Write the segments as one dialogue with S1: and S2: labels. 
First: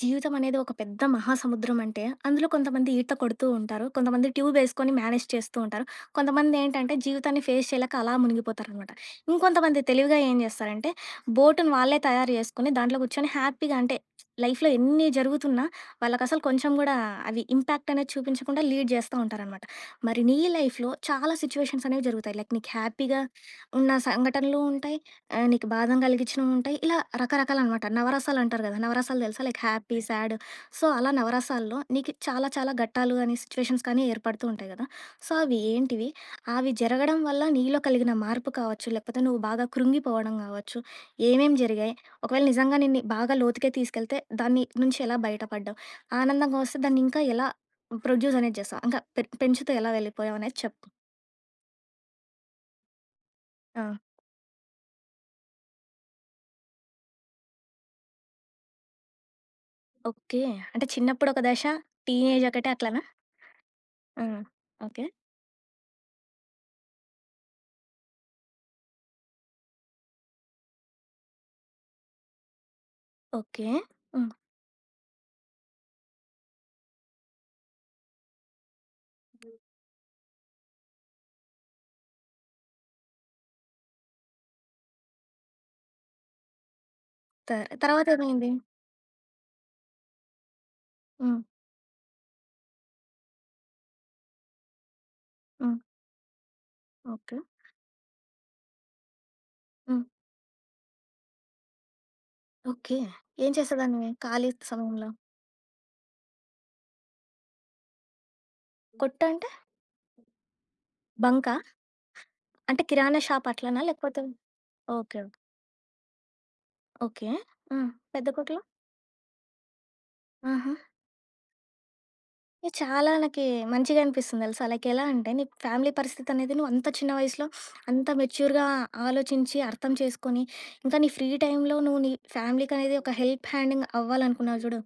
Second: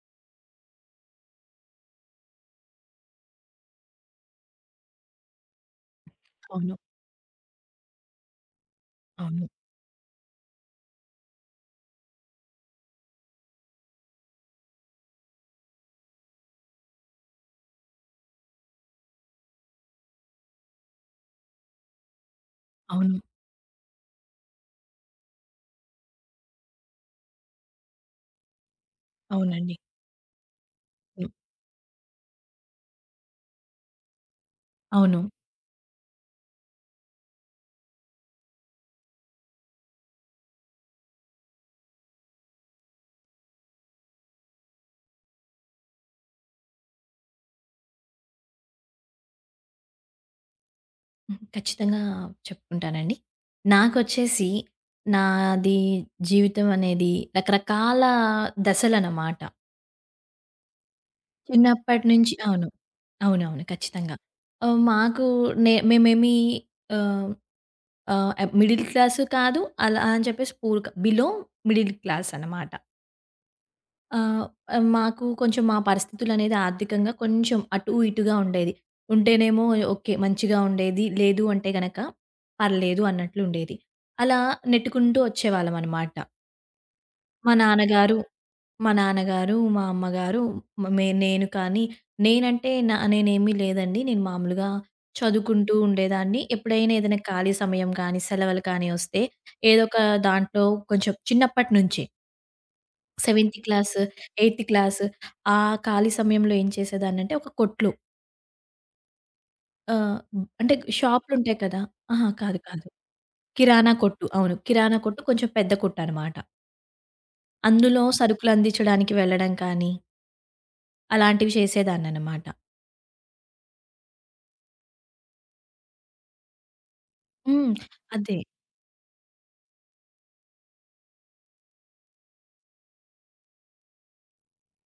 S1: జీవితం అనేది ఒక పెద్ద మహాసముద్రం అంటే, అందులో కొంతమంది ఈత కొడుతూ ఉంటారు. కొంతమంది ట్యూబ్ ఏసుకొని మేనేజ్ చేస్తూ ఉంటారు. కొంతమంది
S2: అవును.
S1: ఏంటంటే, జీవితాన్ని ఫేస్ చేయలేక అలా మునిగిపోతారనమాట.
S2: అవును.
S1: ఇంకొంతమంది తెలివిగా ఏం జేస్తారంటే, బోటుని వాళ్ళే తయారు జేసుకొని, దాంట్లో కూర్చొని హ్యాపీగా అంటే, లైఫ్‌లో ఎన్ని జరుగుతున్నా, వాళ్ళకసలు కొంచెం గూడా అవి ఇంపాక్ట్ అనేది చూపించకుండా లీడ్ జేస్తా ఉంటారనమాట. మరి నీ లైఫ్‌లో చాలా సిచ్యువేషన్స్ అనేవి జరుగుతాయి. లైక్ నీకు
S2: అవును.
S1: హ్యాపీగా ఉన్న సంఘటనలు ఉంటాయి. ఆ! నీకు బాధం కలిగించినవుంటాయి. ఇలా రకరకాలనమాట. నవరసాలు అంటారు కదా! నవరసాలు తెలుసా? లైక్
S2: అవునండి.
S1: Happy, sad. సో, అలా
S2: హ్మ్.
S1: నవరసాల్లో నీకు చాలా చాలా ఘట్టాలు గాని, సిట్యుయేషన్స్ కానీ ఏర్పడుతూ ఉంటాయి కదా!
S2: అవును.
S1: సో, అవి ఏంటివి? అవి జరగడం వల్ల నీలో కలిగిన మార్పు కావచ్చు, లేకపోతే నువ్వు బాగా కృంగిపోవడం కావచ్చు, ఏమేం జరిగాయి? ఒకవేళ నిజంగా నిన్ని బాగా లోతుకే తీసుకెళ్తే దాన్ని నుంచి ఎలా బయటపడ్డావు? ఆనందంగా వస్తే దాన్ని ఇంకా ఎలా ప్రొడ్యూస్ అనేది చేస్తావు? ఇంకా పెంచుతూ ఎలా వెళ్ళిపోయావనేది చెప్పు.
S2: హ్మ్. ఖచ్చితంగా చెప్పుకుంటానండి.
S1: ఆ!
S2: నాకొచ్చేసి నాది జీవితం అనేది రకరకాల దశలనమాట.
S1: ఓకే. అంటే చిన్నప్పుడు ఒక దశ,
S2: చిన్నప్పటి నుంచి
S1: టీనేజ్
S2: అవును.
S1: ఒకటి అట్లనా?
S2: అవునవును. ఖచ్చితంగా.
S1: ఆ! ఓకే.
S2: మాకు మేమేమి ఆహ్, ఆహ్, మిడిల్ క్లాసు కాదు. అలా అని చెప్పేసి బిలో మిడిల్ క్లాస్ అనమాట.
S1: ఓకే. హ్మ్.
S2: ఆహ్, మాకు కొంచెం మా పరిస్థితులనేది ఆర్థికంగా కొంచెం అటు ఇటుగా ఉండేది. ఉంటేనేమో ఓకే. మంచిగా ఉండేది. లేదు అంటే గనక పర్లేదు అన్నట్లు ఉండేది. అలా నెట్టుకుంటూ వచ్చేవాళ్ళమనమాట. మా
S1: తర్
S2: నాన్నగారు
S1: తర్వాతేమైంది?
S2: మా నాన్నగారు, మా అమ్మగారు మ మే
S1: హ్మ్.
S2: నేను కానీ నేనంటే నేనేమీ లేదండి. నేను మామూలుగా చదువుకుంటూ
S1: హ్మ్.
S2: ఉండేదాన్ని. ఎప్పుడైనా ఏదైనా
S1: ఓకే.
S2: ఖాళీ సమయం కానీ, సెలవులు కానీ వస్తే ఏదో ఒక
S1: హ్మ్.
S2: దాంట్లో కొంచెం చిన్నప్పటి నుంచే.
S1: ఓకే. ఏం
S2: సెవెంత్ క్లాస్,
S1: చేసేదానివి ఖాళీ
S2: ఎయిత్ క్లాస్.
S1: సమయంలో?
S2: ఆ ఖాళీ సమయంలో ఏం చేసేదాన్నంటే ఒక కొట్లు,
S1: కొట్టంటే
S2: ఆహ్, అంటే
S1: బంకా?
S2: షాపులుంటాయి కదా! అహా! కాదు.
S1: అంటే
S2: కాదు.
S1: కిరాణా షాప్ అట్లనా?
S2: కిరాణా
S1: లేకపోతే
S2: కొట్టు. అవును. కిరాణా
S1: ఓకే.
S2: కొట్టు కొంచెం పెద్ద కొట్టనమాట.
S1: ఓకే. ఆ!
S2: అందులో
S1: పెద్ద
S2: సరుకులు
S1: కొట్లో?
S2: అందించడానికి వెళ్ళడం కానీ
S1: ఆహా!
S2: అలాంటివి చేసేదాన్ననమాట.
S1: ఇది చాలా నాకి మంచిగా అనిపిస్తుంది తెలుసా? లైక్ ఎలా అంటే నీ ఫ్యామిలీ పరిస్థితి అనేది నువ్వు అంత చిన్న వయసులో
S2: హ్మ్.
S1: అంత
S2: అదే.
S1: మెచ్యూర్‌గా ఆలోచించి, అర్థం చేసుకొని, ఇంకా నీ ఫ్రీ టైమ్‌లో నువ్వు నీ ఫ్యామిలీకనేది ఒక హెల్ప్ హ్యాండింగ్ అవ్వాలనుకున్నావు చూడు.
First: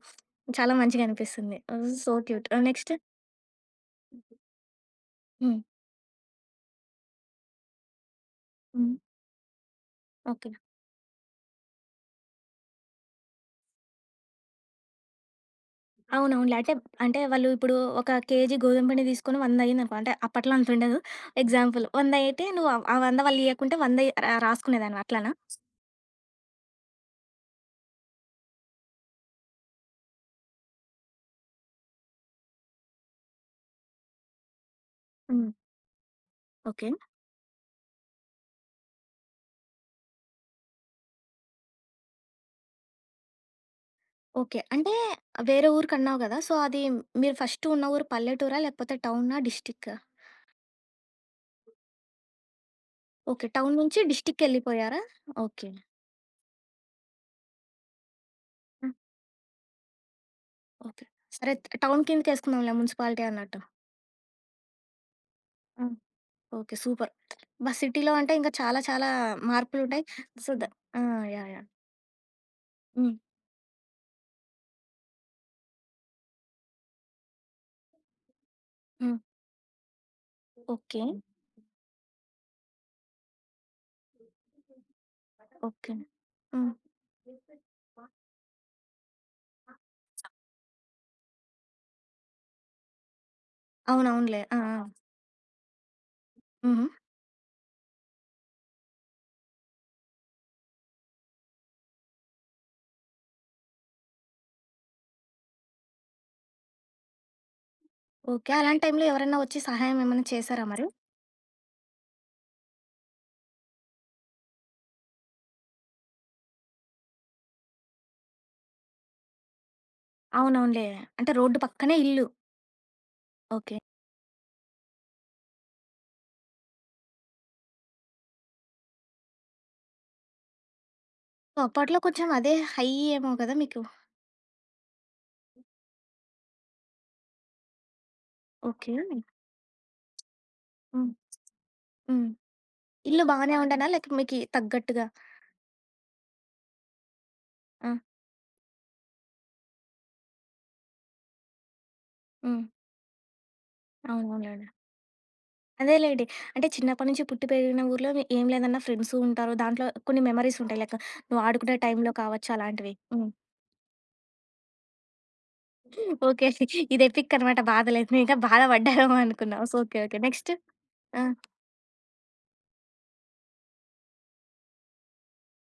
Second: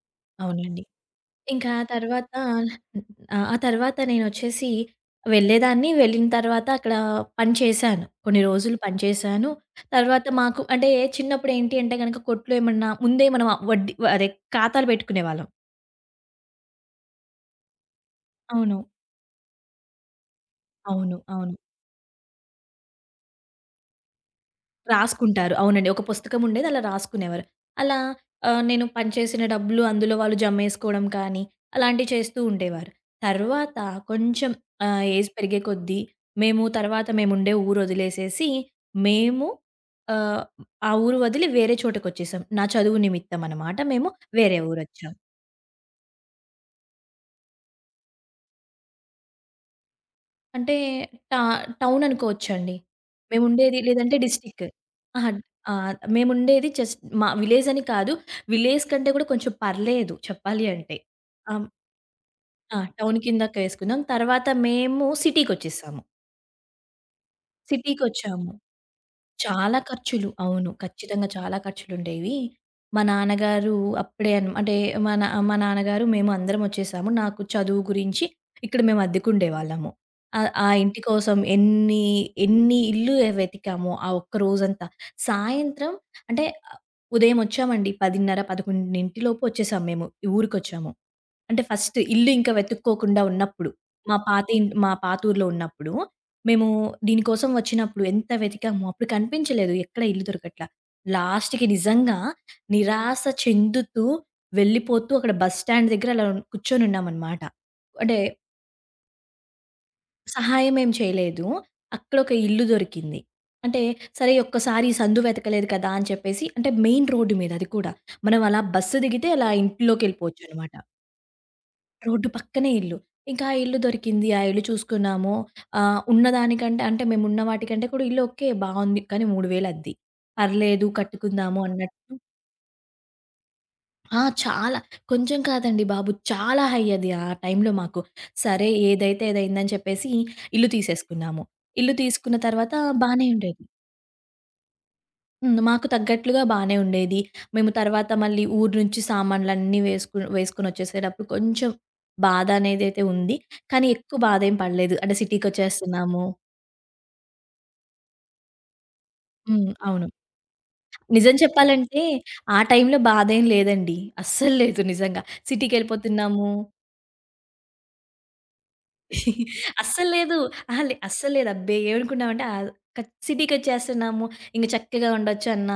S1: చాలా
S2: అవునండి.
S1: మంచిగా అనిపిస్తుంది.
S2: ఇంకా ఆ
S1: సో
S2: తర్వాత
S1: క్యూట్. నెక్స్ట్?
S2: ఆ! ఆ తర్వాత నేనొచ్చేసి
S1: హ్మ్.
S2: వెళ్ళేదాన్ని. వెళ్ళిన తర్వాత అక్కడ పని చేశాను. కొన్ని రోజులు
S1: హ్మ్.
S2: పని చేశాను. తర్వాత
S1: ఓకే.
S2: మాకు అంటే చిన్నప్పుడేంటి అంటే గనక కొట్లో ఏమన్నా ముందే మనం వడ్డీ అదే ఖాతాలు పెట్టుకునేవాళ్ళం.
S1: అవునవునులే. అంటే, అంటే వాళ్ళు ఇప్పుడు ఒక కేజీ
S2: అవును.
S1: గోధుమ పిండి తీసుకొని 100 అయిందనుకో, అంటే అప్పట్లో అంతుండదు.
S2: అవును. అవును.
S1: ఎగ్జాంపుల్ 100 అయితే నువ్వు ఆ 100 వాళ్ళు ఇయ్యకుంటే 100 రాసుకునేదానివా అట్లానా?
S2: రాసుకుంటారు. అవునండి. ఒక పుస్తకం ఉండేది. అలా రాసుకునేవారు. అలా నేను పనిచేసిన డబ్బులు అందులో వాళ్ళు జమేసుకోవడం కానీ, అలాంటివి చేస్తూ ఉండేవారు. తర్వాత కొంచెం ఏజ్
S1: హ్మ్.
S2: పెరిగే కొద్దీ మేము
S1: ఓకే.
S2: తర్వాత మేముండే ఊరు వదిలేసేసి, మేము ఆహ్, ఆ ఊరు వదిలి వేరే చోటకొచ్చేసాం. నా చదువు నిమిత్తం అన్నమాట. మేము వేరే
S1: ఓకే. అంటే
S2: ఊరొచ్చాం.
S1: వేరే ఊరికన్నావు కదా! సో అది మీరు ఫస్ట్ ఉన్న ఊరు పల్లెటూరా? లేకపోతే టౌనా? డిస్ట్రిక్కా?
S2: అంటే టా టౌన్ అనుకోవచ్చండి.
S1: ఓకే. టౌన్
S2: మేముండేది
S1: నుంచి
S2: లేదంటే డిస్ట్రిక్ట్.
S1: డిస్ట్రిక్‌కెళ్ళిపోయారా?
S2: అహా!
S1: ఓకే.
S2: మేముండేది జస్ట్ మా విలేజ్ అని కాదు. విలేజ్
S1: హ్మ్.
S2: కంటే కూడా కొంచెం పర్లేదు చెప్పాలి అంటే.
S1: ఓకే. సరే
S2: ఆహ్,
S1: టౌన్ కిందకేసుకుందాంలే
S2: ఆ! టౌన్
S1: మున్సిపాలిటీ అన్నట్టు.
S2: కిందకేసుకున్నాం. తర్వాత మేము సిటీకొచ్చేసాము.
S1: ఓకే. సూపర్. అబ్బా! సిటీలో అంటే
S2: సిటీకొచ్చాము.
S1: ఇంకా చాలా చాలా
S2: చాలా
S1: మార్పులుంటాయి.
S2: ఖర్చులు.
S1: సో, ద
S2: అవును.
S1: ఆ!
S2: ఖచ్చితంగా
S1: యాహ్!
S2: చాలా
S1: యాహ్!
S2: ఖర్చులుండేవి. మా
S1: హ్మ్.
S2: నాన్నగారు అప్పుడే అంటే మా నాన్నగారు, మేము అందరం ఒచ్చేసాము. నాకు చదువు గురించి ఇక్కడ మేము
S1: హ్మ్.
S2: అద్దెకుండేవాళ్ళము. ఆ ఆ ఇంటి
S1: ఓకే.
S2: కోసం ఎన్ని, ఎన్ని ఇల్లు వెతికామో ఆ ఒక్క రోజంతా.
S1: ఓకే.
S2: సాయంత్రం అంటే,
S1: హ్మ్.
S2: ఆహ్, ఉదయం ఒచ్చామండి. 10:30, 11 లోపు ఒచ్చేసాం మేము. ఊరికొచ్చాము. అంటే ఫస్ట్ ఇల్లు ఇంకా వెతుక్కోకుండా ఉన్నప్పుడు.
S1: అవునవునులే. ఆ! ఆ!
S2: మా పాత ఊర్లో ఉన్నప్పుడు. మేము
S1: హుహు.
S2: దీనికోసం వచ్చినప్పుడు ఎంత వెతికామో అప్పుడు కనిపించలేదు. ఎక్కడ ఇల్లు దొరకట్లా. లాస్ట్‌కి నిజంగా నిరాశ చెందుతూ వెళ్ళిపోతూ అక్కడ బస్ స్టాండ్ దగ్గర అలా కూర్చొనున్నామనమాట. అంటే
S1: ఓకే. అలాంటి టైంలో ఎవరైనా వచ్చి సహాయం ఏమైనా చేసారా
S2: సహాయం
S1: మరి?
S2: ఏం చేయలేదు. అక్కడొక ఇల్లు దొరికింది. అంటే సరే ఒక్కసారి ఈ సందు వెతకలేదు కదా! అని చెప్పేసి, అంటే మెయిన్ రోడ్డు మీద అది కూడా. మనం అలా బస్సు దిగితే అలా ఇంట్లోకెళ్ళిపోవచ్చనమాట.
S1: అవునవునులే. అంటే రోడ్డు పక్కనే ఇల్లు.
S2: రోడ్డు పక్కనే ఇల్లు. ఇంకా ఆ ఇల్లు
S1: ఓకే.
S2: దొరికింది. ఆ ఇల్లు చూసుకున్నాము. ఉన్నదానికంటే అంటే మేమున్న వాటికంటే కూడా ఇల్లు ఓకే. బావుంది. కానీ 3,000 అద్ది. పర్లేదు
S1: సో,
S2: కట్టుకుందాము
S1: అప్పట్లో
S2: అన్నట్టు.
S1: కొంచెం అదే హై ఏమో కదా మీకు?
S2: ఆ! చాలా. కొంచెం కాదండి బాబు. చాలా హై అది ఆ టైంలో మాకు. సరే
S1: ఓకే.
S2: ఏదైతే అదయిందని చెప్పేసి ఇల్లు
S1: హ్మ్.
S2: తీసేసుకున్నాము. ఇల్లు
S1: హ్మ్.
S2: తీసుకున్న తర్వాత
S1: ఇల్లు
S2: బానే
S1: బాగానే
S2: ఉండేది.
S1: ఉండేనా? లేక మీకి తగ్గట్టుగా?
S2: హ్మ్. మాకు తగ్గట్లుగా బానే ఉండేది. మేము
S1: ఆ!
S2: తర్వాత మళ్ళీ ఊరు నుంచి సామాన్లన్నీ వేసుకొనొచ్చేసేటప్పుడు కొంచెం బాధ
S1: హ్మ్.
S2: అనేదైతే ఉంది. కానీ ఎక్కువ బాధేం
S1: అవునవునులెండి.
S2: పడలేదు. అంటే సిటీకొచ్చేస్తున్నాము.
S1: అదేలేండి. అంటే చిన్నప్పటి నుంచి పుట్టి పెరిగిన ఊర్లో మీ ఏం లేదన్నా ఫ్రెండ్స్ ఉంటారు.
S2: హ్మ్.
S1: దాంట్లో
S2: అవును.
S1: కొన్ని మెమోరీస్ ఉంటాయి. లైక్
S2: నిజం
S1: నువ్వు ఆడుకునే
S2: చెప్పాలంటే
S1: టైంలో కావచ్చు
S2: ఆ
S1: అలాంటివి.
S2: టైంలో
S1: హ్మ్.
S2: బాధేం లేదండి. అస్సలు లేదు నిజంగా.
S1: ఓకే.
S2: సిటీకెళ్ళిపోతున్నాము.
S1: ఇది ఎపిక్ అనమాట బాధ లేదు. నువ్వు ఇంకా బాధ పడ్డావేమో అనుకున్నావు. So okay.
S2: అస్సలు
S1: ఓకే.
S2: లేదు.
S1: నెక్స్ట్?
S2: అహా!
S1: ఆ!
S2: అస్సలు లేదు. అబ్బే! ఏమనుకున్నామంటే, సిటీకొచ్చేస్తున్నాము. ఇంక చక్కగా ఉండొచ్చు అన్న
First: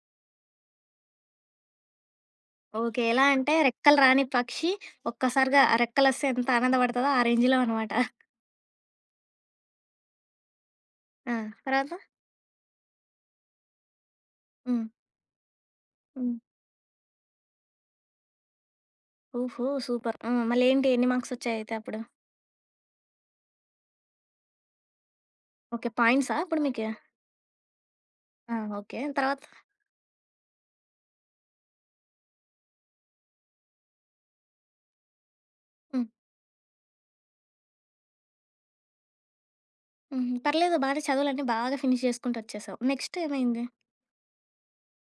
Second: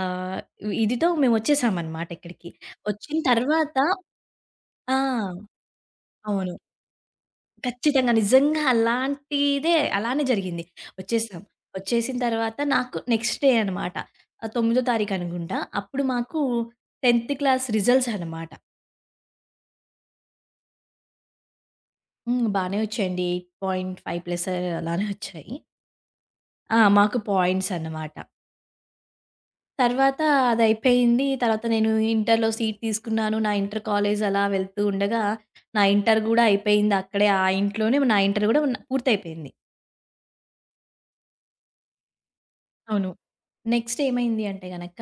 S2: ఆహ్, ఇదితో మేమొచ్చేసామనమాట ఇక్కడికి.
S1: ఓకే.
S2: వచ్చిన
S1: ఎలా అంటే
S2: తర్వాత
S1: రెక్కలు రాని పక్షి
S2: ఆ!
S1: ఒక్కసారిగా ఆ రెక్కలొస్తే ఎంత
S2: అవును.
S1: ఆనందపడతదో ఆ రేంజ్‌లో అనమాట.
S2: ఖచ్చితంగా. నిజంగా అలాంటిదే అలానే జరిగింది.
S1: ఆ!
S2: వచ్చేసాం.
S1: తర్వాత?
S2: వచ్చేసిన తర్వాత నాకు నెక్స్ట్ డే అనమాట. 9
S1: హ్మ్.
S2: తారీఖు అనుకుంటా. అప్పుడు
S1: హ్మ్.
S2: మాకు 10థ్ క్లాస్ రిజల్ట్స్ అనమాట.
S1: ఓహో! సూపర్. హ్మ్. మళ్ళేంటి ఎన్ని మార్క్స్ వచ్చాయి అయితే అప్పుడు?
S2: హ్మ్. బానే వచ్చాయండి. 8.5 ప్లస్ అలానే వచ్చాయి.
S1: ఓకే. పాయింట్సా అప్పుడు
S2: ఆ!
S1: మీకు?
S2: మాకు పాయింట్స్ అనమాట.
S1: ఆ! ఓకే. తర్వాత?
S2: తర్వాత అదయిపోయింది. తర్వాత నేను ఇంటర్‌లో సీట్ తీసుకున్నాను. నా ఇంటర్ కాలేజ్ అలా వెళ్తూ ఉండగా, నా
S1: హ్మ్.
S2: ఇంటర్ గూడా అయిపోయింది. అక్కడే ఆ ఇంట్లోనే నా ఇంటర్ గూడా పూర్తయిపోయింది.
S1: హుహు. పర్లేదు బానే చదువులన్నీ బాగా ఫినిష్ జేసుకుంటూ వచ్చేసావు.
S2: అవును.
S1: నెక్స్ట్ ఏమైంది?
S2: నెక్స్ట్ ఏమైంది అంటే గనక,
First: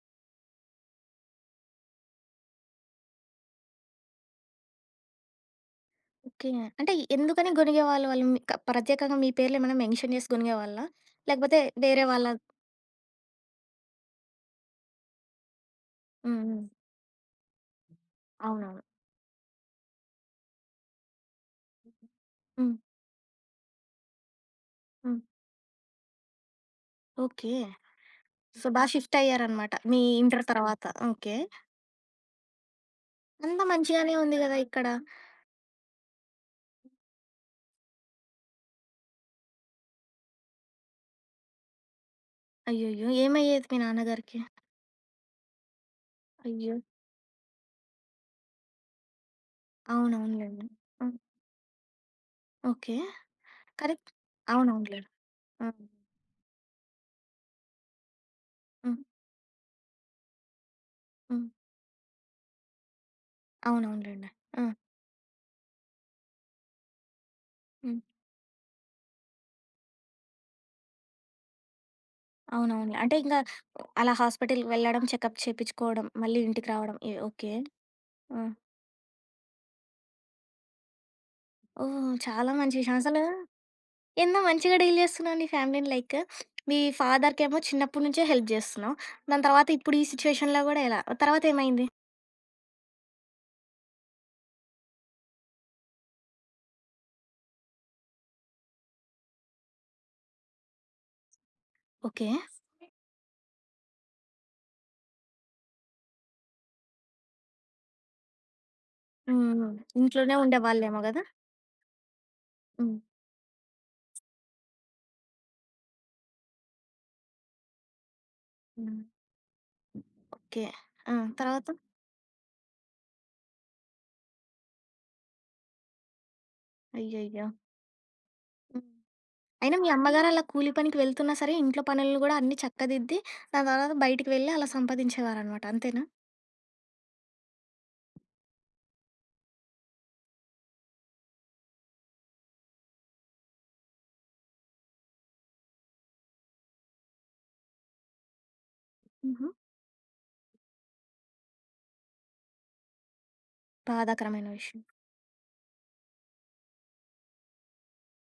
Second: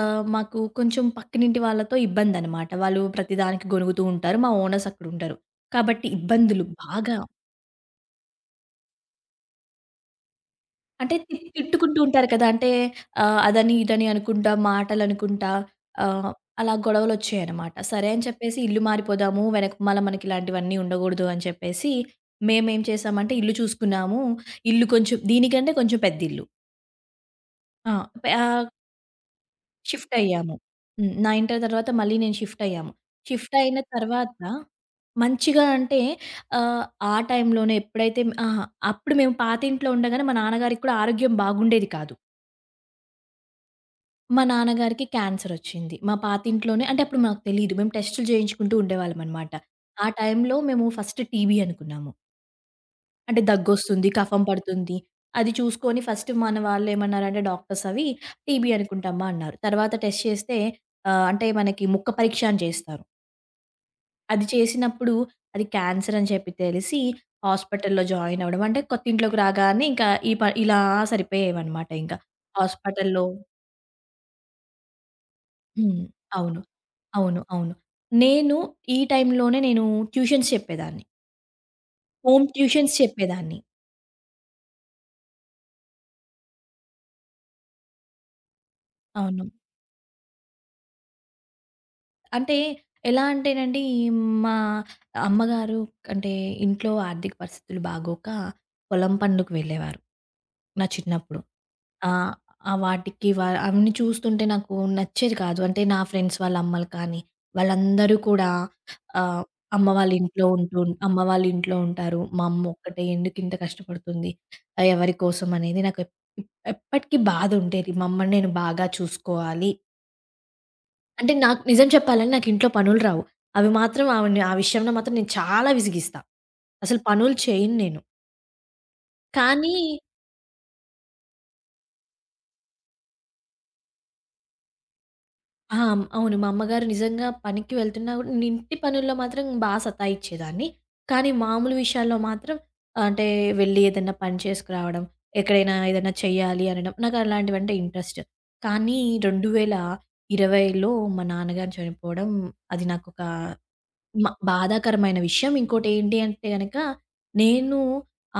S2: మాకు కొంచెం పక్కనింటి వాళ్ళతో ఇబ్బందనమాట. వాళ్ళు ప్రతిదానికి గొణుగుతూ ఉంటారు. మా ఓనర్స్ అక్కడుంటారు. కాబట్టి
S1: ఓకే.
S2: ఇబ్బందులు
S1: అంటే
S2: బాగా.
S1: ఎందుకని గొనిగేవాళ్ళు? వాళ్ళు వాళ్ళు మీ క ప్రత్యేకంగా మీ పేర్లు ఏమైనా మెన్షన్ జేసి గొనిగేవాళ్ళా?
S2: అంటే
S1: లేకపోతే
S2: తిట్టుకుంటూ
S1: వేరే వాళ్ళ
S2: ఉంటారు కదా! అంటే అదని ఇదని అనుకుంటా, మాటలనుకుంటా, ఆహ్,
S1: హ్మ్. హ్మ్.
S2: అలా గొడవలొచ్చాయనమాట. సరే అని చెప్పేసి ఇల్లు
S1: అవునవును.
S2: మారిపోదాము. వెనకమాల మనకి ఇలాంటివన్నీ ఉండగూడదు అని చెప్పేసి
S1: హ్మ్.
S2: మేమేం చేశామంటే ఇల్లు చూసుకున్నాము. ఇల్లు కొంచెం
S1: హ్మ్.
S2: దీనికంటే కొంచెం పెద్దిల్లు.
S1: ఓకే.
S2: ఆ! పే ఆహ్
S1: సో, బా షిఫ్ట్ అయ్యారనమాట మీ
S2: షిఫ్ట్
S1: ఇంటర్
S2: అయ్యాము.
S1: తర్వాత.
S2: హ్మ్. నా
S1: ఓకే.
S2: ఇంటర్ తర్వాత మళ్ళీ నేను షిఫ్ట్ అయ్యాము. షిఫ్ట్
S1: అంతా
S2: అయిన
S1: మంచిగానే
S2: తర్వాత
S1: ఉంది గదా! ఇక్కడ.
S2: మంచిగా అంటే ఆహ్, ఆ టైంలోనే ఎప్పుడైతే అహా! అప్పుడు మేము పాతింట్లో ఉండగానే మా నాన్నగారికి కూడా ఆరోగ్యం బాగుండేది కాదు.
S1: అయ్యయ్యో! ఏమయ్యేది మీ నాన్నగారికి?
S2: మా నాన్నగారికి క్యాన్సర్ వచ్చింది. మా
S1: అయ్యో!
S2: పాతింట్లోనే అంటే అప్పుడు మాకు తెలీదు. మేము టెస్టులు చేయించుకుంటూ ఉండేవాళ్ళమనమాట. ఆ టైంలో
S1: అవునవునులెండి.
S2: మేము
S1: హ్మ్.
S2: ఫస్ట్ టీబీ అనుకున్నాము.
S1: ఓకే.
S2: అంటే దగ్గొస్తుంది,
S1: కరెక్ట్.
S2: కఫం పడుతుంది.
S1: అవునవునులెండి.
S2: అది
S1: హ్మ్.
S2: చూసుకొని ఫస్ట్ మన వాళ్ళేమన్నారంటే డాక్టర్స్ అవి టీబీ
S1: హ్మ్.
S2: అనుకుంటమ్మా అన్నారు. తర్వాత టెస్ట్ చేస్తే
S1: హ్మ్.
S2: అంటే మనకి ముక్క పరీక్ష అని చేస్తారు.
S1: అవునవునులెండి.
S2: అది
S1: ఆ!
S2: చేసినప్పుడు అది క్యాన్సర్ అని చెప్పి తెలిసి
S1: హ్మ్.
S2: హాస్పిటల్‌లో జాయిన్ అవ్వడం. అంటే కొత్త ఇంట్లోకి రాగానే ఇంకా ఈ ప ఇలా సరిపోయేవన్నమాట ఇంకా.
S1: అవునవునులే. అంటే
S2: హాస్పిటల్‌లో
S1: ఇంకా అలా హాస్పిటల్‌కి వెళ్ళడం, చెకప్
S2: హ్మ్.
S1: చేపిచ్చుకోవడం, మళ్ళీ
S2: అవును.
S1: ఇంటికి రావడం. ఎ
S2: అవును.
S1: ఓకే.
S2: అవును.
S1: ఆ!
S2: నేను ఈ టైంలోనే నేను ట్యూషన్స్ చెప్పేదాన్ని.
S1: ఓహ్!
S2: హోమ్
S1: చాలా మంచి విషయం.
S2: ట్యూషన్స్
S1: అసలు
S2: చెప్పేదాన్ని.
S1: ఏందో మంచిగా డీల్ చేస్తున్నావు నీ ఫ్యామిలీని. లైక్ మీ ఫాదర్‌కేమో చిన్నప్పటి నుంచే హెల్ప్ చేస్తున్నావు.
S2: అవును.
S1: దాని తర్వాత ఇప్పుడు ఈ సిట్యుయేషన్‌లో గూడా ఎలా? తర్వాత ఏమైంది?
S2: అంటే ఎలా అంటేనండి, మా అమ్మగారు అంటే ఇంట్లో ఆర్థిక పరిస్థితులు బాగోక పొలం పనులకు వెళ్ళేవారు నా చిన్నప్పుడు.
S1: ఓకే.
S2: ఆహ్, ఆ వాటికి వ అవన్నీ చూస్తుంటే నాకు నచ్చేది కాదు. అంటే నా ఫ్రెండ్స్ వాళ్ళ అమ్మలు కానీ, వాళ్ళందరూ కూడా ఆహ్,
S1: హ్మ్.
S2: అమ్మ వాళ్ళ
S1: ఇంట్లోనే
S2: ఇంట్లో ఉంటూ
S1: ఉండేవాళ్ళేమో
S2: అమ్మ
S1: గదా!
S2: వాళ్ళ ఇంట్లో ఉంటారు. మా అమ్మ
S1: హ్మ్.
S2: ఒక్కటే ఎందుకింత కష్టపడుతుంది? ఆ, ఎవరి కోసం అనేది నాకు ఎప్పటికి బాధ ఉండేది. మా అమ్మని నేను బాగా
S1: హ్మ్.
S2: చూసుకోవాలి.
S1: ఓకే. ఆ!
S2: అంటే నాకు
S1: తర్వాత?
S2: నిజం చెప్పాలంటే నాకు ఇంట్లో పనులు రావు. అవి మాత్రం ఆవిడని ఆ విషయంలో మాత్రం నేను చాలా విసిగిస్తా. అసలు పనులు
S1: అయ్యయ్యో!
S2: చేయను నేను.
S1: హ్మ్.
S2: కానీ
S1: అయినా మీ అమ్మగారు అలా కూలి పనికి వెళ్తున్నా సరే, ఇంట్లో పనులను గూడా అన్నీ చక్కదిద్ది, దాని తర్వాత బయటికి వెళ్ళి అలా సంపాదించేవారనమాట.
S2: ఆ!
S1: అంతేనా?
S2: అవును. మా అమ్మగారు నిజంగా పనికి వెళ్తున్నా కూడా నేను ఇంటి పనుల్లో మాత్రం సతాయిచ్చేదాన్ని. కానీ మామూలు విషయాల్లో మాత్రం అంటే వెళ్లి ఏదైనా పని చేసుకురావడం, ఎక్కడైనా ఏదైనా చేయాలి అనడం నాకు అలాంటివంటే ఇంట్రెస్ట్. కానీ
S1: హుహు.
S2: 2020లో మా నాన్నగారు చనిపోవడం అది నాకొక
S1: బాధాకరమైన విషయం.
S2: బాధాకరమైన విషయం. ఇంకోటేంటి అంటే గనక, నేను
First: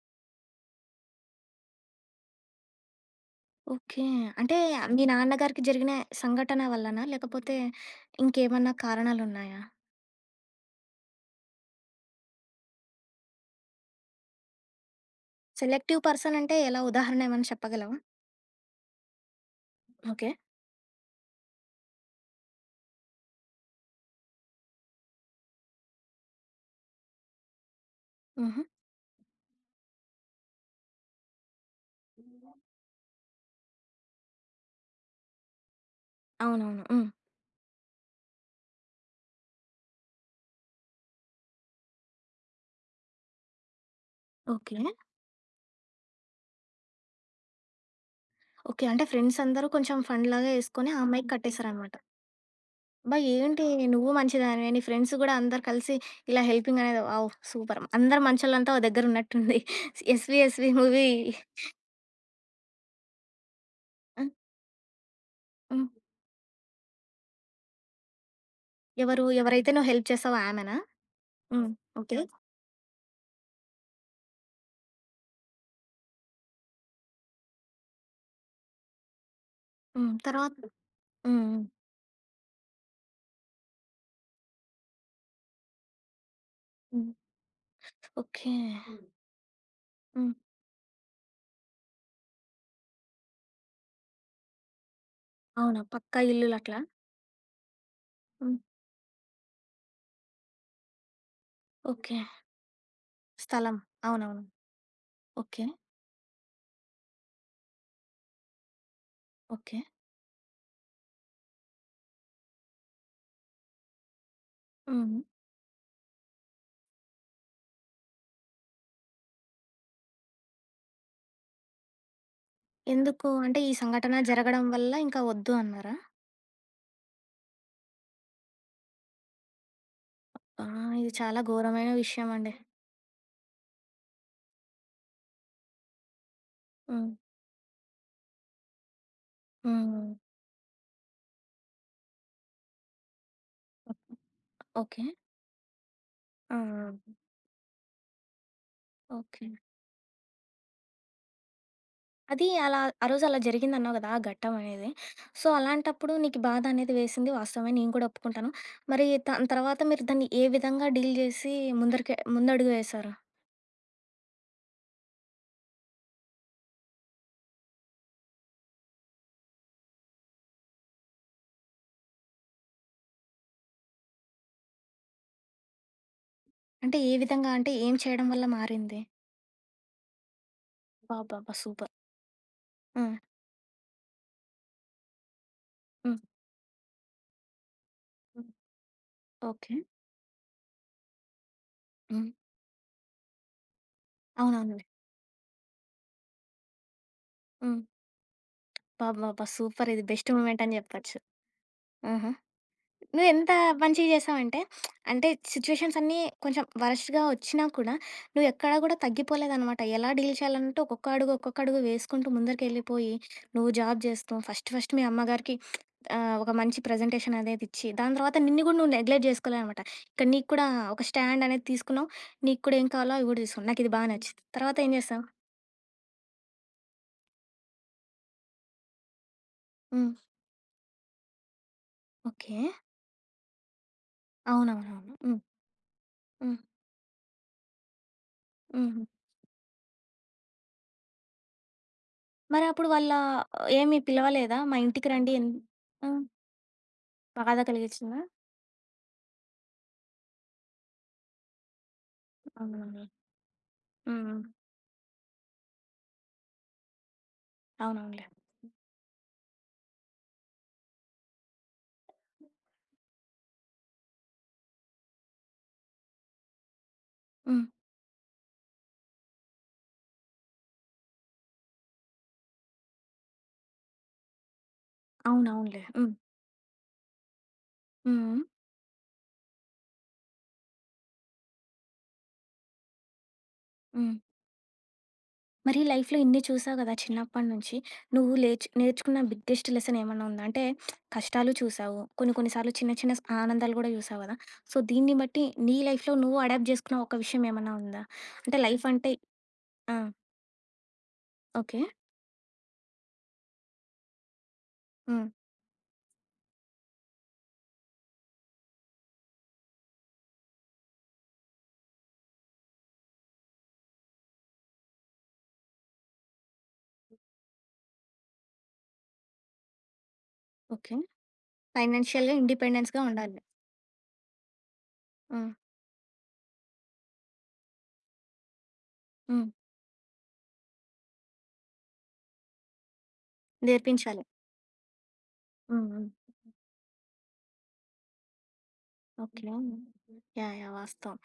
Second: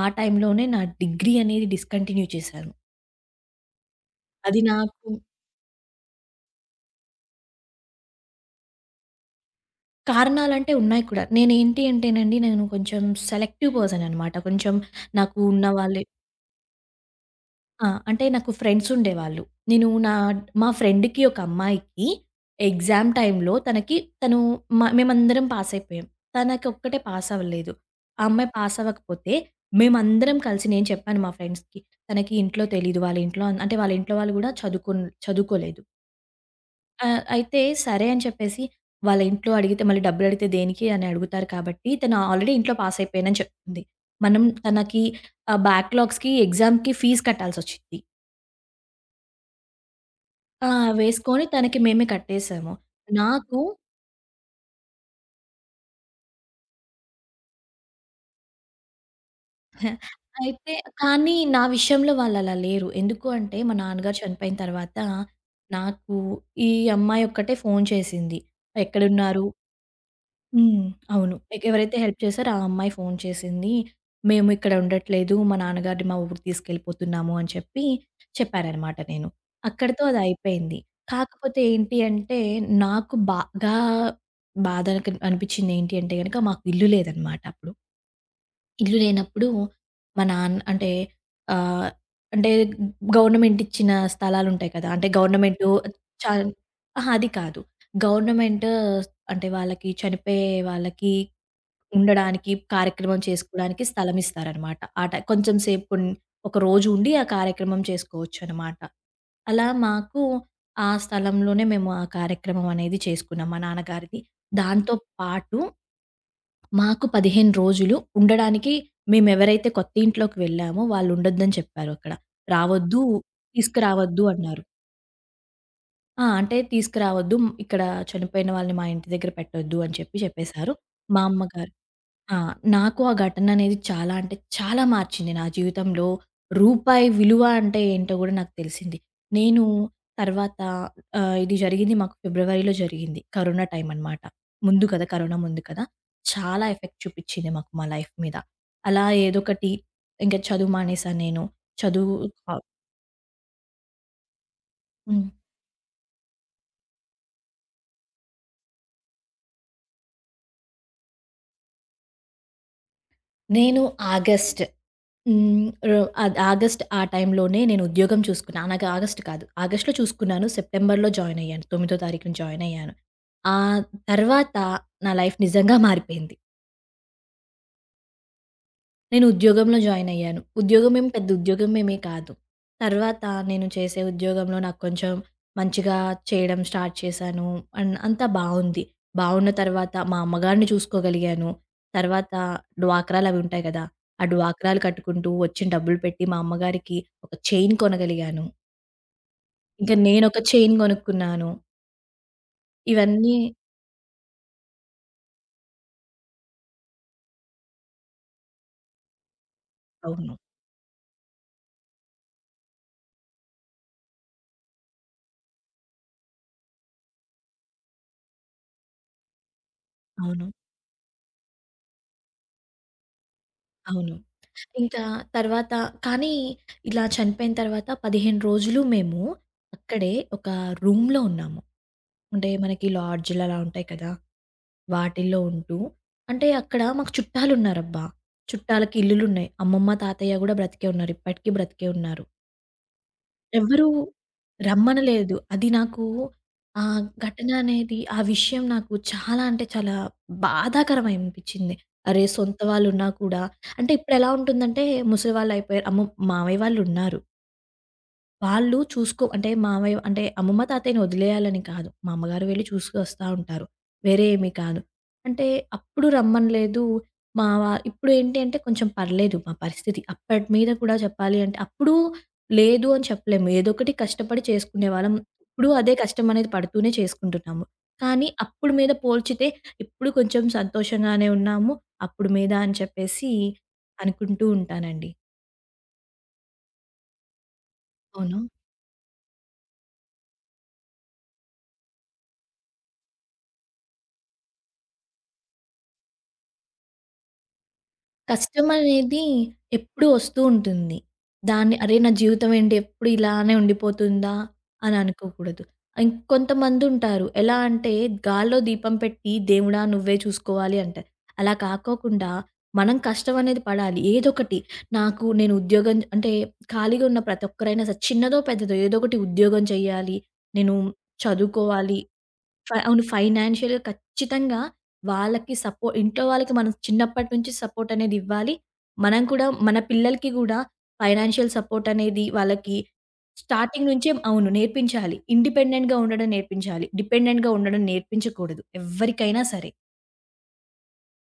S2: ఆ టైంలోనే నా డిగ్రీ అనేది డిస్కంటిన్యూ చేశాను.
S1: ఓకే. అంటే
S2: అది
S1: మీ
S2: నాకు
S1: నాన్నగారికి జరిగిన సంఘటన వల్లనా? లేకపోతే ఇంకేమన్నా కారణాలున్నాయా?
S2: కారణాలంటే ఉన్నాయి కూడా. నేనేంటి అంటేనండి, నేను కొంచెం సెలెక్టివ్ పర్సన్ అనమాట. కొంచెం నాకు ఉన్న వాళ్ళ
S1: సెలెక్టివ్ పర్సన్ అంటే ఎలా? ఉదాహరణ ఏమన్నా
S2: ఆ!
S1: చెప్పగలవా?
S2: అంటే నాకు ఫ్రెండ్స్ ఉండేవాళ్ళు. నేను నా
S1: ఓకే.
S2: మా ఫ్రెండ్‌కి ఒక అమ్మాయికి ఎగ్జామ్ టైమ్‌లో తనకి తను మేమందరం పాస్ అయిపోయాం. తనకొక్కటే పాస్ అవ్వలేదు. ఆ అమ్మాయి
S1: హుహు.
S2: పాస్ అవ్వకపోతే మేమందరం కలిసి నేను చెప్పాను మా ఫ్రెండ్స్‌కి. తనకి ఇంట్లో తెలీదు. వాళ్ళ ఇంట్లో అంటే వాళ్ళ ఇంట్లో వాళ్ళు కూడా చదువుకోలేదు.
S1: అవునవును. హ్మ్.
S2: అయితే సరే అని చెప్పేసి వాళ్ళ ఇంట్లో అడిగితే మళ్ళీ డబ్బులు అడిగితే దేనికి అని అడుగుతారు కాబట్టి తను ఆల్రెడీ ఇంట్లో పాస్ అయిపోయానని చెప్తుంది. మనం
S1: ఓకే.
S2: తనకి బ్యాక్‌లాగ్స్‌కి ఎగ్జామ్‌కి ఫీజ్ కట్టాల్సొచ్చింది.
S1: ఓకే. అంటే ఫ్రెండ్స్ అందరూ కొంచెం ఫండ్‌లాగా
S2: ఆ!
S1: యేసుకొని ఆ అమ్మాయికి
S2: వేసుకొని తనకి
S1: కట్టేసారనమాట.
S2: మేమే కట్టేసాము.
S1: అబ్బా!
S2: నాకు
S1: ఏంటి నువ్వు మంచిదానివే, నీ ఫ్రెండ్స్ గూడా అందరూ కలిసి ఇలా హెల్పింగ్ అనేది వావ్! సూపర్. అందరు మంచోళ్ళంతా ఓ దగ్గర ఉన్నట్టుంది. 'ఎస్వీ ఎస్వీ'
S2: అయితే
S1: మూవీ
S2: కానీ నా విషయంలో వాళ్ళలా లేరు. ఎందుకు అంటే మా నాన్నగారు
S1: ఆ!
S2: చనిపోయిన తర్వాత
S1: హ్మ్.
S2: నాకు ఈ అమ్మాయి ఒక్కటే ఫోను చేసింది.
S1: ఎవరు?
S2: ఎక్కడున్నారు?
S1: ఎవరైతే నువ్వు హెల్ప్ చేసావో ఆమెనా?
S2: హ్మ్. అవును.
S1: హ్మ్.
S2: ఎవరైతే హెల్ప్
S1: ఓకే.
S2: చేసారో ఆ అమ్మాయి ఫోను చేసింది. "మేము ఇక్కడ ఉండట్లేదు. మా నాన్నగారిని మా ఊరికి తీసుకెళ్ళిపోతున్నాము" అని చెప్పి చెప్పాననమాట నేను. అక్కడితో
S1: హ్మ్.
S2: అది
S1: తర్వాత
S2: అయిపోయింది.
S1: హ్మ్.
S2: కాకపోతే
S1: హ్మ్.
S2: ఏంటి అంటే నాకు బాగా బాధ అనిపించింది ఏంటి అంటే గనక మాకు ఇల్లు
S1: హ్మ్.
S2: లేదనమాట అప్పుడు.
S1: ఓకే.
S2: ఇల్లు
S1: హ్మ్.
S2: లేనప్పుడు మా
S1: హ్మ్.
S2: నాన్న అంటే ఆహ్, అంటే గవర్నమెంట్ ఇచ్చిన స్థలాలుంటాయి కదా! అంటే గవర్నమెంటు
S1: అవునా! పక్కా
S2: చా
S1: ఇల్లులట్లా?
S2: అహా! అది కాదు.
S1: హ్మ్.
S2: గవర్నమెంట్ అంటే వాళ్ళకి చనిపోయే వాళ్ళకి
S1: ఓకే.
S2: ఉండడానికి, కార్యక్రమం
S1: స్థలం.
S2: చేసుకోవడానికి స్థలం
S1: అవునవును.
S2: ఇస్తారనమాట. ఆ టై కొంచెం
S1: ఓకే.
S2: సేపు కొన్ ఒక రోజు ఉండి ఆ కార్యక్రమం చేసుకోవచ్చనమాట. అలా
S1: ఓకే.
S2: మాకు ఆ స్థలంలోనే మేము ఆ కార్యక్రమం అనేది చేసుకున్నాం మా నాన్నగారిది. దాంతో
S1: హ్మ్.
S2: పాటు మాకు 15 రోజులు ఉండడానికి మేమెవరైతే కొత్త ఇంట్లోకి వెళ్ళామో వాళ్ళుండొద్దని చెప్పారు అక్కడ. రావద్దు,
S1: ఎందుకు? అంటే ఈ సంఘటన
S2: తీసుకురావద్దు అన్నారు.
S1: జరగడం వల్ల ఇంకా వద్దు అన్నారా?
S2: ఆ! అంటే తీసుకురావద్దు. మ్, ఇక్కడ చనిపోయిన వాళ్ళని మా ఇంటి దగ్గర పెట్టొద్దు అని చెప్పి
S1: ఆ!
S2: చెప్పేసారు.
S1: ఇది
S2: మా
S1: చాలా
S2: అమ్మగారు
S1: ఘోరమైన విషయం
S2: ఆ!
S1: అండి.
S2: నాకు ఆ ఘటననేది చాలా అంటే చాలా మార్చింది నా జీవితంలో. రూపాయి
S1: హ్మ్.
S2: విలువ అంటే ఏంటో గూడా నాకు తెలిసింది. నేను
S1: హ్మ్.
S2: తర్వాత ఇది జరిగింది మాకు ఫిబ్రవరిలో జరిగింది. కరోనా టైమ్ అనమాట. ముందు
S1: ఓకే.
S2: కదా! కరోనా ముందు కదా!
S1: ఆ!
S2: చాలా ఎఫెక్ట్
S1: ఆ!
S2: చూపిచ్చింది మాకు మా లైఫ్ మీద. అలా
S1: ఓకే.
S2: ఏదొకటి ఇంక చదువు మానేశాను నేను. చదువు
S1: అది
S2: ఆహ్,
S1: అలా ఆ రోజు అలా జరిగిందన్నావు కదా! ఆ ఘట్టం అనేది.
S2: హ్మ్.
S1: సో, అలాంటప్పుడు నీకు బాధ అనేది వేసింది వాస్తవమే. నేను కూడా ఒప్పుకుంటాను. మరి దాని తర్వాత మీరు దాన్ని ఏ విధంగా డీల్ చేసి ముందరికి ముందడుగు వేశారు?
S2: నేను ఆగస్ట్ హ్మ్. అది ఆగస్ట్ ఆ టైంలోనే నేను ఉద్యోగం చూసుకున్నా. అనగా ఆగస్ట్ కాదు. ఆగస్ట్‌లో చూసుకున్నాను. సెప్టెంబర్‌లో జాయిన్ అయ్యాను. 9థ్ తారీఖున జాయిన్ అయ్యాను. ఆ తర్వాత నా లైఫ్ నిజంగా మారిపోయింది.
S1: అంటే ఏ విధంగా? అంటే ఏం చేయడం వల్ల మారింది?
S2: నేను ఉద్యోగంలో జాయిన్ అయ్యాను. ఉద్యోగం ఏమి పెద్ద
S1: అబ్బబ్బబ్బా!
S2: ఉద్యోగం
S1: సూపర్.
S2: ఏమీ కాదు.
S1: హ్మ్.
S2: తర్వాత నేను చేసే ఉద్యోగంలో నాకు కొంచెం మంచిగా
S1: హ్మ్.
S2: చేయడం స్టార్ట్ చేశాను. అండ్ అంతా
S1: హ్మ్.
S2: బావుంది. బావున్న
S1: ఓకే.
S2: తర్వాత మా అమ్మగారిని చూసుకోగలిగాను.
S1: హ్మ్.
S2: తర్వాత డ్వాక్రాలవి ఉంటాయి గదా! ఆ డ్వాక్రాలు
S1: అవునవునులే.
S2: కట్టుకుంటూ వచ్చిన డబ్బులు పెట్టి మా అమ్మగారికి ఒక చైన్
S1: హ్మ్.
S2: కొనగలిగాను.
S1: అబ్బబ్బబ్బా! సూపర్
S2: ఇంక
S1: ఇది బెస్ట్
S2: నేనొక
S1: మూమెంట్
S2: చైన్
S1: అని జెప్పొచ్చు.
S2: గొనుక్కున్నాను.
S1: ఆహా!
S2: ఇవన్నీ
S1: నువ్వెంత మంచిగా చేసావంటే, అంటే సిట్యుయేషన్స్ అన్నీ కొంచెం వరస్ట్‌గా వచ్చినా కూడా, నువ్వెక్కడా కూడా తగ్గిపోలేదనమాట. ఎలా డీల్
S2: అవును.
S1: చేయాలంటే ఒక్కొక్క అడుగు, ఒక్కొక్క అడుగు వేసుకుంటూ ముందరికెళ్ళిపోయి, నువ్వు జాబ్ జేస్తూ, ఫస్ట్ ఫస్ట్ మీ అమ్మగారికి ఒక మంచి ప్రెజెంటేషన్ అనేది ఇచ్చి, దాని తర్వాత నిన్ను గూడా నువ్వు నెగ్లెక్ట్ జేసుకోలేదనమాట. ఇక్కడ
S2: అవును.
S1: నీకు కూడా ఒక స్టాండ్ అనేది తీసుకున్నావు. నీకు కూడా ఏం కావాలో అవి గూడా తీసుకున్నావు. నాకిది బా
S2: అవును.
S1: నచ్చింది. తర్వాత ఏం
S2: ఇంకా
S1: జేస్తావు?
S2: తర్వాత కానీ ఇలా చనిపోయిన తర్వాత 15 రోజులు మేము
S1: హ్మ్.
S2: అక్కడే ఒక రూమ్‌లో ఉన్నాము. అంటే
S1: ఓకే.
S2: మనకి లాడ్జ్‌లలా ఉంటాయి కదా!
S1: అవునవునవును. హ్మ్.
S2: వాటిల్లో ఉంటూ అంటే
S1: హ్మ్.
S2: అక్కడ మాకు చుట్టాలున్నారబ్బా! చుట్టాలకి
S1: హుహు.
S2: ఇల్లులున్నాయి. అమ్మమ్మ, తాతయ్య గూడా బ్రతికే ఉన్నారు. ఇప్పటికి బ్రతికే ఉన్నారు.
S1: మరి అప్పుడు వాళ్ళ
S2: ఎవ్వరూ
S1: ఏమి పిలవలేదా? మా ఇంటికి రండి
S2: రమ్మనలేదు.
S1: ఎన్
S2: అది నాకు
S1: ఆ!
S2: ఆ ఘటన
S1: బాధ
S2: అనేది, ఆ
S1: కలిగించిందా?
S2: విషయం నాకు చాలా అంటే చాలా బాధాకరమై అనిపిచ్చింది. అరే! సొంత
S1: అవునవునులే.
S2: వాళ్ళున్నా కూడా అంటే
S1: హ్మ్.
S2: ఇప్పుడెలా
S1: హ్మ్.
S2: ఉంటుందంటే ముసలి వాళ్ళయిపోయారు. అమ్మో! మావయ్య వాళ్ళున్నారు.
S1: అవునవునులే.
S2: వాళ్ళు చూసుకో అంటే మావయ్య అంటే అమ్మమ్మ, తాతయ్యని వదిలేయాలని కాదు. మా అమ్మగారు వెళ్లి చూసుకొస్తా ఉంటారు. వేరే ఏమి కాదు. అంటే అప్పుడు రమ్మనలేదు. మా
S1: హ్మ్.
S2: వా ఇప్పుడేంటి అంటే కొంచెం పర్లేదు మా పరిస్థితి. అప్పటి మీద కూడా చెప్పాలి అంటే అప్పుడు లేదు అని చెప్పలేము. ఏదో ఒకటి కష్టపడి చేసుకునేవాళ్ళం. ఇప్పుడు
S1: అవునవునులే.
S2: అదే
S1: హ్మ్.
S2: కష్టం అనేది పడుతూనే చేసుకుంటున్నాము. కానీ
S1: హ్మ్.
S2: అప్పుడు మీద పోల్చితే ఇప్పుడు కొంచెం సంతోషంగానే ఉన్నాము. అప్పుడు మీద అని చెప్పేసి
S1: హ్మ్.
S2: అనుకుంటూ ఉంటానండి.
S1: మరి లైఫ్‌లో ఇన్ని చూసావు కదా! చిన్నప్పటి నుంచి. నువ్వు
S2: అవును.
S1: లేచ్ నేర్చుకున్న బిగ్గెస్ట్ లెసన్ ఏమన్నా ఉందా? అంటే కష్టాలు చూసావు. కొన్ని కొన్ని సార్లు చిన్న చిన్న స్ ఆనందాలు గూడా చూసావు గదా! సో, దీన్ని బట్టి నీ లైఫ్‌లో నువ్వు అడాప్ట్ జేసుకున్న ఒక విషయం ఏమన్నా ఉందా? అంటే లైఫ్ అంటే
S2: కష్టమనేది
S1: ఆ!
S2: ఎప్పుడూ ఒస్తూ ఉంటుంది. దాన్ని
S1: ఓకే.
S2: అరే! నా జీవితం ఏంటి ఎప్పుడు ఇలానే ఉండిపోతుందా అని
S1: హ్మ్.
S2: అనుకోకూడదు. ఇంకొంతమందుంటారు. ఎలా అంటే గాల్లో దీపం పెట్టి దేవుడా! నువ్వే చూసుకోవాలి అంటారు. అలా కాకోకుండా మనం కష్టం అనేది పడాలి. ఏదోకటి నాకు నేను ఉద్యోగం అంటే ఖాళీగా ఉన్న ప్రతి ఒక్కరైనా సరే చిన్నదో, పెద్దదో ఏదో ఒకటి ఉద్యోగం చేయాలి. నేను
S1: ఓకే.
S2: చదువుకోవాలి.
S1: ఫైనాన్షియల్‌గా ఇండిపెండెన్స్‌గా
S2: అవును.
S1: ఉండాలి.
S2: ఫైనాన్షియల్‌గా ఖచ్చితంగా
S1: హ్మ్.
S2: వాళ్ళకి సపో ఇంట్లో వాళ్ళకి మనం చిన్నప్పటి నుంచి సపోర్ట్ అనేది ఇవ్వాలి. మనం కూడా
S1: హ్మ్.
S2: మన పిల్లలకి గూడా ఫైనాన్షియల్ సపోర్ట్ అనేది వాళ్ళకి స్టార్టింగ్ నుంచే
S1: నేర్పించాలి.
S2: అవును. నేర్పించాలి.
S1: హ్మ్.
S2: ఇండిపెండెంట్‌గా
S1: హ్మ్.
S2: ఉండడం నేర్పించాలి. డిపెండెంట్‌గా ఉండడం నేర్పించకూడదు. ఎవ్వరికైనా
S1: ఓకే.
S2: సరే.
S1: యాహ్! యాహ్! వాస్తవం.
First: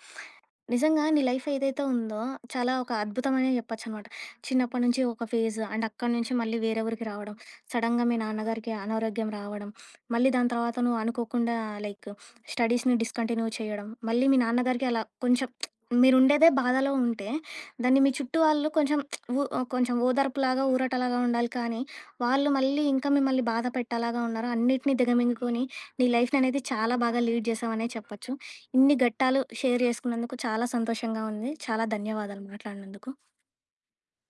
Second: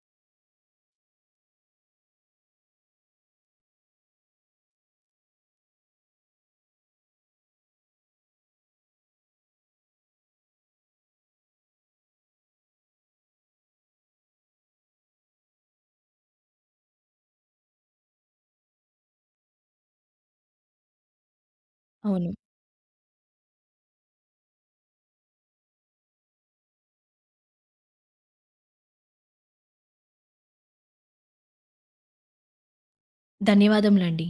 S1: నిజంగా నీ లైఫ్ ఏదైతే ఉందో, చాలా ఒక అద్భుతమనే చెప్పొచ్చనమాట. చిన్నప్పటి నుంచి ఒక ఫేజ్ అండ్ అక్కడి నుంచి మళ్ళీ వేరే ఊరికి రావడం. సడెన్‌గా మీ నాన్నగారికి అనారోగ్యం రావడం. మళ్ళీ దాని తర్వాత నువ్వు అనుకోకుండా లైక్ స్టడీస్‌ని డిస్కంటిన్యూ చేయడం. మళ్ళీ మీ నాన్నగారికి అలా కొంచెం మీరుండేదే బాధలో ఉంటే, దాన్ని మీ చుట్టూ వాళ్ళు కొంచెం ఉ కొంచెం ఓదార్పులాగా, ఊరటలాగా ఉండాలి కానీ,
S2: అవును.
S1: వాళ్ళు మళ్ళీ ఇంకా మిమ్మల్ని బాధ పెట్టేలాగా ఉన్నారు. అన్నిటిని దిగమింగుకొని నీ లైఫ్‌ననేది చాలా బాగా లీడ్ చేసావనే చెప్పొచ్చు. ఇన్ని ఘట్టాలు షేర్ చేసుకున్నందుకు చాలా సంతోషంగా ఉంది. చాలా ధన్యవాదాలు మాట్లాడినందుకు.
S2: ధన్యవాదములండి.